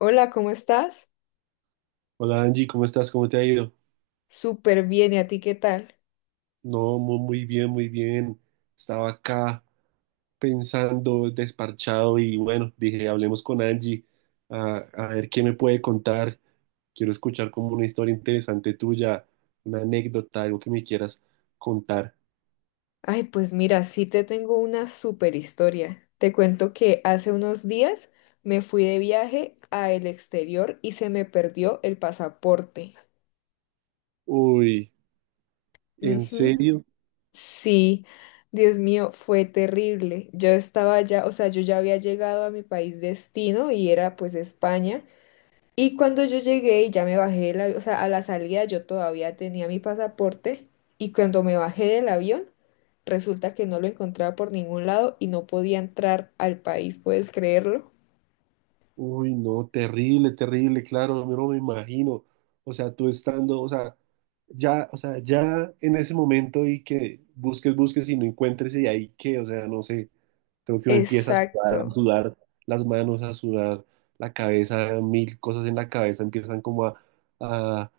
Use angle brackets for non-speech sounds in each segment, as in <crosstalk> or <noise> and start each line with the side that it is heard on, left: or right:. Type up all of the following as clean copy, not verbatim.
left: Hola, ¿cómo estás?
right: Hola Angie, ¿cómo estás? ¿Cómo te ha ido?
left: Súper bien, ¿y a ti qué tal?
right: No, muy bien, muy bien. Estaba acá pensando, desparchado y bueno, dije, hablemos con Angie a ver qué me puede contar. Quiero escuchar como una historia interesante tuya, una anécdota, algo que me quieras contar.
left: Ay, pues mira, sí te tengo una súper historia. Te cuento que hace unos días me fui de viaje al exterior y se me perdió el pasaporte.
right: Uy, ¿en
left: Ujú.
right: serio?
left: Sí, Dios mío, fue terrible. Yo estaba ya, o sea, yo ya había llegado a mi país destino y era pues España. Y cuando yo llegué y ya me bajé, o sea, a la salida yo todavía tenía mi pasaporte y cuando me bajé del avión, resulta que no lo encontraba por ningún lado y no podía entrar al país, ¿puedes creerlo?
right: Uy, no, terrible, terrible, claro, yo no me imagino. O sea, tú estando, o sea, ya en ese momento y que busques, busques y no encuentres y ahí que, o sea, no sé, creo que uno empieza a
left: Exacto.
right: sudar las manos, a sudar la cabeza, mil cosas en la cabeza empiezan como a,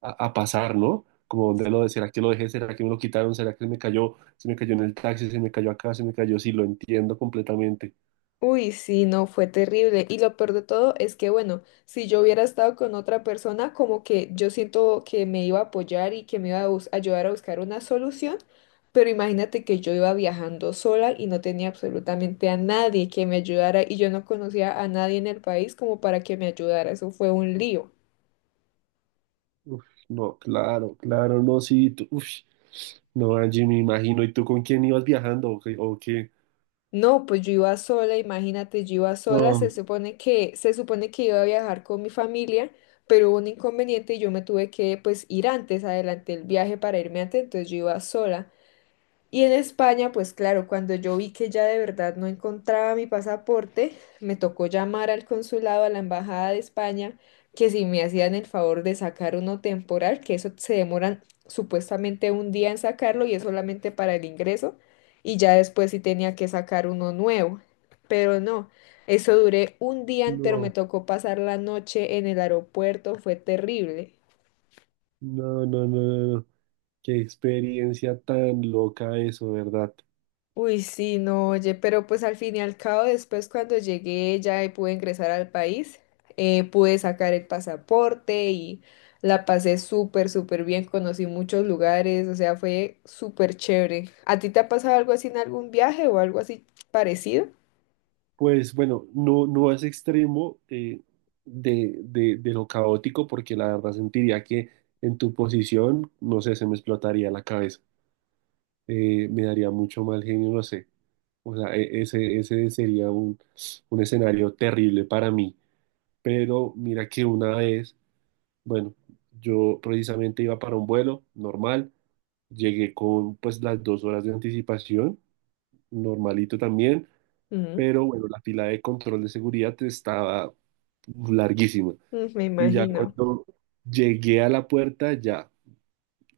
right: a pasar, ¿no? Como dónde lo, será que lo dejé, será que me lo quitaron, será que se me cayó en el taxi, se me cayó acá, se me cayó, sí, lo entiendo completamente.
left: Uy, sí, no, fue terrible. Y lo peor de todo es que, bueno, si yo hubiera estado con otra persona, como que yo siento que me iba a apoyar y que me iba a bus- ayudar a buscar una solución, pero imagínate que yo iba viajando sola y no tenía absolutamente a nadie que me ayudara y yo no conocía a nadie en el país como para que me ayudara. Eso fue un lío.
right: Uf, no, claro, claro, no, sí, tú, uf, no, Angie, me imagino, ¿y tú con quién ibas viajando o qué?
left: No, pues yo iba sola, imagínate, yo iba sola, se
right: No,
left: supone que, se supone que iba a viajar con mi familia, pero hubo un inconveniente y yo me tuve que pues ir antes, adelanté el viaje para irme antes, entonces yo iba sola. Y en España, pues claro, cuando yo vi que ya de verdad no encontraba mi pasaporte, me tocó llamar al consulado, a la embajada de España, que si me hacían el favor de sacar uno temporal, que eso se demoran supuestamente un día en sacarlo y es solamente para el ingreso, y ya después sí tenía que sacar uno nuevo. Pero no, eso duré un día entero, me
right: no,
left: tocó pasar la noche en el aeropuerto, fue terrible.
right: no, no, no, no, no, qué experiencia tan loca eso, ¿verdad?
left: Uy, sí, no, oye, pero pues al fin y al cabo, después cuando llegué ya y pude ingresar al país, pude sacar el pasaporte y la pasé súper, súper bien, conocí muchos lugares, o sea, fue súper chévere. ¿A ti te ha pasado algo así en algún viaje o algo así parecido?
right: Pues bueno, no, no es extremo de lo caótico, porque la verdad sentiría que en tu posición, no sé, se me explotaría la cabeza, me daría mucho mal genio, no sé, o sea, ese, ese sería un escenario terrible para mí. Pero mira que una vez, bueno, yo precisamente iba para un vuelo normal, llegué con pues las dos horas de anticipación, normalito también,
left: Mm,
right: pero bueno, la fila de control de seguridad estaba larguísima
left: mm, me
right: y ya
left: imagino.
right: cuando llegué a la puerta ya,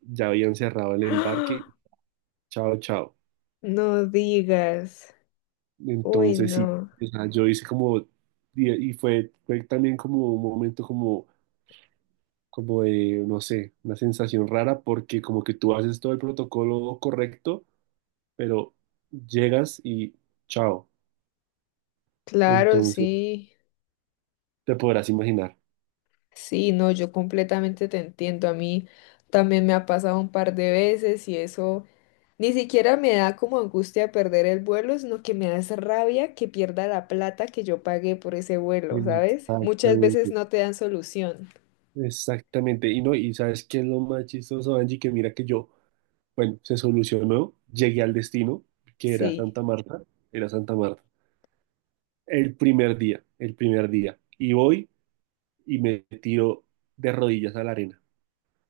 right: ya habían cerrado el
left: <gasps>
right: embarque,
left: ¡Ah!
right: chao, chao.
left: No digas. Uy,
right: Entonces sí,
left: no.
right: o sea, yo hice como, y fue, fue también como un momento como como de, no sé, una sensación rara porque como que tú haces todo el protocolo correcto, pero llegas y chao.
left: Claro,
right: Entonces,
left: sí.
right: te podrás imaginar.
left: Sí, no, yo completamente te entiendo. A mí también me ha pasado un par de veces y eso ni siquiera me da como angustia perder el vuelo, sino que me da esa rabia que pierda la plata que yo pagué por ese vuelo, ¿sabes? Muchas veces
right: Exactamente,
left: no te dan solución.
right: exactamente. Y no, y sabes qué es lo más chistoso, Angie, que mira que yo, bueno, se solucionó, llegué al destino, que era
left: Sí,
right: Santa Marta, era Santa Marta. El primer día, el primer día. Y voy y me tiro de rodillas a la arena.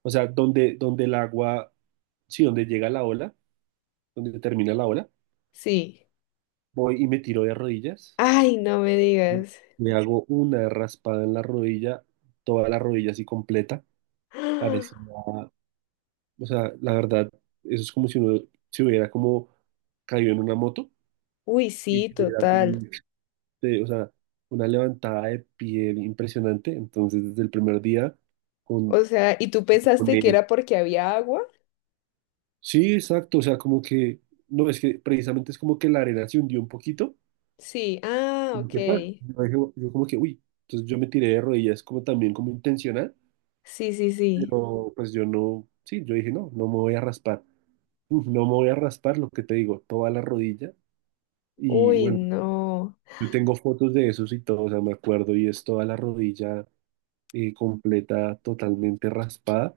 right: O sea, donde, donde el agua, sí, donde llega la ola, donde termina la ola,
left: sí.
right: voy y me tiro de rodillas,
left: Ay, no me
right: me
left: digas.
right: me hago una raspada en la rodilla, toda la rodilla así completa, parecía,
left: <gasps>
right: o sea, la verdad, eso es como si uno se hubiera como caído en una moto
left: Uy,
right: y
left: sí,
right: tuviera así,
left: total.
right: o sea, una levantada de piel impresionante, entonces desde el primer día con,
left: O sea, ¿y tú
right: con
left: pensaste que
right: él.
left: era porque había agua?
right: Sí, exacto, o sea, como que, no, es que precisamente es como que la arena se hundió un poquito
left: Sí, ah,
right: como
left: ok.
right: que pa, yo, dije, yo como que, uy, entonces yo me tiré de rodillas como también como intencional,
left: Sí, sí, sí.
right: pero pues yo no, sí, yo dije, no, no me voy a raspar. Uf, no me voy a raspar, lo que te digo, toda la rodilla, y
left: Uy,
right: bueno,
left: no.
right: yo tengo fotos de esos y todo, o sea, me acuerdo, y es toda la rodilla completa, totalmente raspada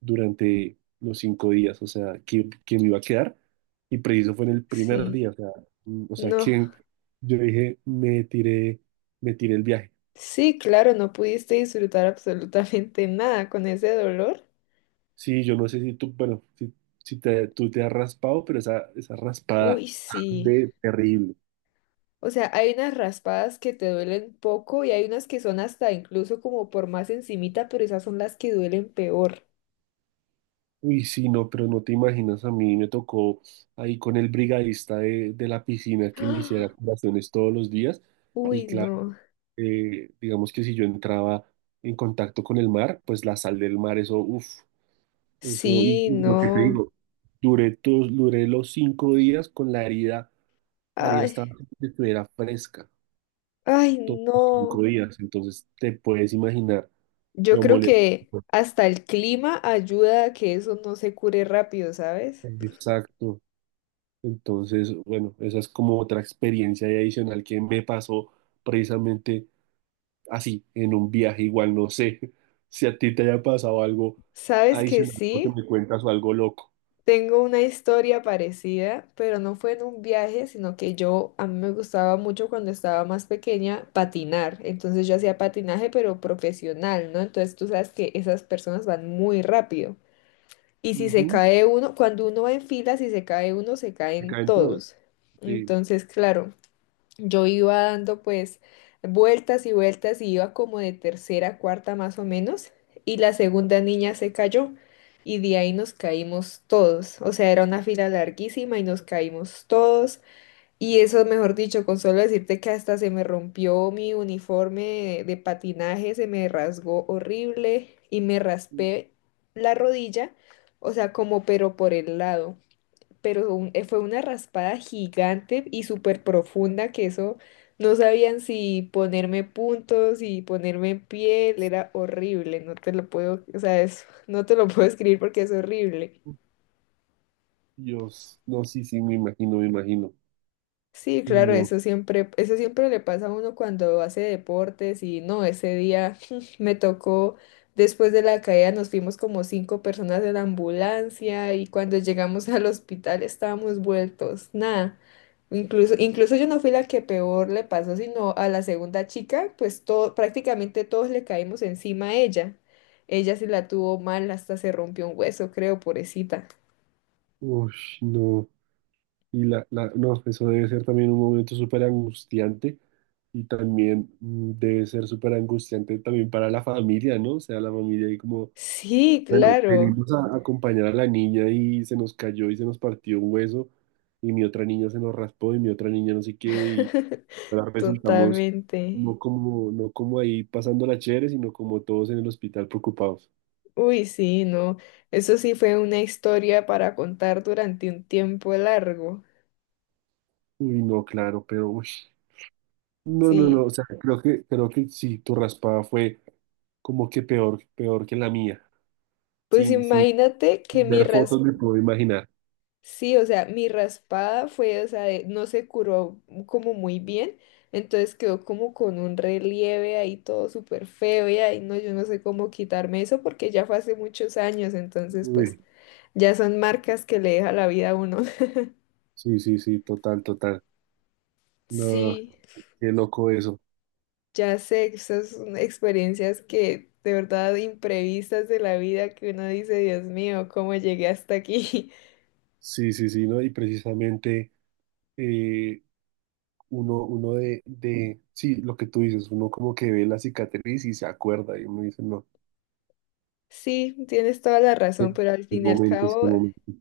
right: durante los cinco días, o sea, que me iba a quedar, y preciso fue en el primer
left: Sí.
right: día, o sea, mm, o sea,
left: No.
right: que yo dije, me tiré el viaje.
left: Sí, claro, no pudiste disfrutar absolutamente nada con ese dolor.
right: Sí, yo no sé si tú, bueno, si, si te, tú te has raspado, pero esa raspada
left: Uy, sí.
right: arde terrible.
left: O sea, hay unas raspadas que te duelen poco y hay unas que son hasta incluso como por más encimita, pero esas son las que duelen peor.
right: Uy, sí, no, pero no te imaginas, a mí me tocó ahí con el brigadista de la piscina
left: <gasps>
right: que me hiciera
left: ¡Ah!
right: curaciones todos los días. Y
left: Uy,
right: claro,
left: no.
right: digamos que si yo entraba en contacto con el mar, pues la sal del mar, eso, uff, eso,
left: Sí,
right: y lo que te
left: no.
right: digo, duré, duré los cinco días con la herida
left: Ay,
right: estaba, como si estuviera fresca.
left: ay,
right: Todos los
left: no.
right: cinco días, entonces te puedes imaginar
left: Yo
right: lo
left: creo
right: molesto.
left: que hasta el clima ayuda a que eso no se cure rápido, ¿sabes?
right: Exacto. Entonces, bueno, esa es como otra experiencia ahí adicional que me pasó precisamente así, en un viaje igual, no sé <laughs> si a ti te haya pasado algo
left: ¿Sabes que
right: adicional, lo que
left: sí?
right: me cuentas o algo loco.
left: Tengo una historia parecida, pero no fue en un viaje, sino que yo, a mí me gustaba mucho cuando estaba más pequeña patinar. Entonces yo hacía patinaje, pero profesional, ¿no? Entonces tú sabes que esas personas van muy rápido. Y si se
right: Ujú,
left: cae uno, cuando uno va en fila, si se cae uno, se
right: que
left: caen
right: caen todos.
left: todos.
right: Sí.
left: Entonces, claro, yo iba dando pues vueltas y vueltas y iba como de tercera a cuarta más o menos y la segunda niña se cayó y de ahí nos caímos todos. O sea, era una fila larguísima y nos caímos todos y eso, mejor dicho, con solo decirte que hasta se me rompió mi uniforme de patinaje, se me rasgó horrible y me raspé la rodilla, o sea, como pero por el lado pero fue una raspada gigante y súper profunda que eso no sabían si ponerme puntos, si ponerme en piel, era horrible, no te lo puedo, o sea, no te lo puedo escribir porque es horrible.
right: Dios, no, sí, sí, me imagino, me imagino.
left: Sí,
right: Uy,
left: claro,
right: no.
left: eso siempre le pasa a uno cuando hace deportes y no, ese día <laughs> me tocó, después de la caída nos fuimos como cinco personas de la ambulancia y cuando llegamos <laughs> al hospital estábamos vueltos, nada. Incluso, incluso yo no fui la que peor le pasó, sino a la segunda chica, pues todo, prácticamente todos le caímos encima a ella. Ella sí la tuvo mal, hasta se rompió un hueso, creo, pobrecita.
right: Uy, no. Y no, eso debe ser también un momento súper angustiante y también debe ser súper angustiante también para la familia, ¿no? O sea, la familia ahí como,
left: Sí,
right: bueno,
left: claro.
right: venimos a acompañar a la niña y se nos cayó y se nos partió un hueso y mi otra niña se nos raspó y mi otra niña no sé qué y
left: <laughs>
right: ahora resultamos
left: Totalmente.
right: no como, no como ahí pasando la chévere, sino como todos en el hospital preocupados.
left: Uy, sí, no. Eso sí fue una historia para contar durante un tiempo largo.
right: Uy, no, claro, pero uy. No, no, no,
left: Sí.
right: o sea, creo que sí, tu raspada fue como que peor, peor que la mía.
left: Pues
right: Sin, sin
left: imagínate que mi
right: ver
left: ras...
right: fotos me puedo imaginar.
left: Sí, o sea, mi raspada fue, o sea, de- no se curó como muy bien. Entonces quedó como con un relieve ahí todo súper feo y ahí no, yo no sé cómo quitarme eso porque ya fue hace muchos años. Entonces, pues
right: Uy,
left: ya son marcas que le deja la vida a uno. <laughs>
right: sí, sí, sí, total, total. No,
left: Sí.
right: qué loco eso.
left: Ya sé, esas son experiencias que de verdad imprevistas de la vida que uno dice, Dios mío, ¿cómo llegué hasta aquí? <laughs>
right: Sí, sí, sí, ¿no? Y precisamente eh, uno, uno de, sí, lo que tú dices, uno como que ve la cicatriz y se acuerda y uno dice, no,
left: Sí, tienes toda la
right: qué
left: razón, pero al
right: qué
left: fin y al
right: momentos, qué
left: cabo,
right: momentos.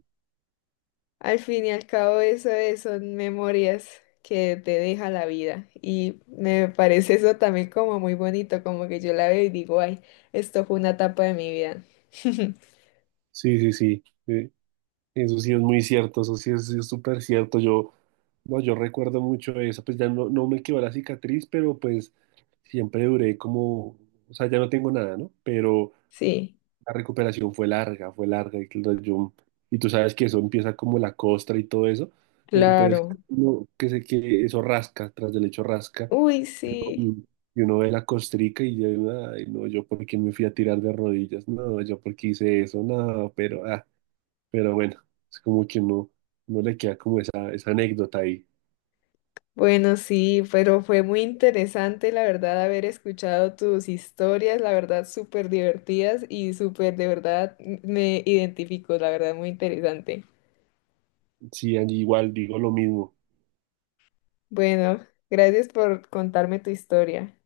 left: al fin y al cabo son memorias que te deja la vida y me parece eso también como muy bonito, como que yo la veo y digo, ay, esto fue una etapa de mi vida. <laughs>
right: Sí, sí, sí. eh, Eso sí es muy cierto, eso sí es súper cierto. Yo, no, yo recuerdo mucho eso, pues ya no, no me quedó la cicatriz, pero pues siempre duré como, o sea, ya no tengo nada, ¿no? Pero
left: Sí,
right: la recuperación fue larga, fue larga. Y tú sabes que eso empieza como la costra y todo eso. Entonces,
left: claro.
right: no, que sé que eso rasca, tras del hecho rasca.
left: Uy, sí.
right: Y y uno ve la costrica y yo, ay, no, yo por qué me fui a tirar de rodillas, no, yo por qué hice eso, no, pero... ah. Pero bueno, es como que uno, uno le queda como esa anécdota ahí.
left: Bueno, sí, pero fue muy interesante, la verdad, haber escuchado tus historias, la verdad, súper divertidas y súper, de verdad, me identifico, la verdad, muy interesante.
right: Sí, allí igual digo lo mismo.
left: Bueno, gracias por contarme tu historia.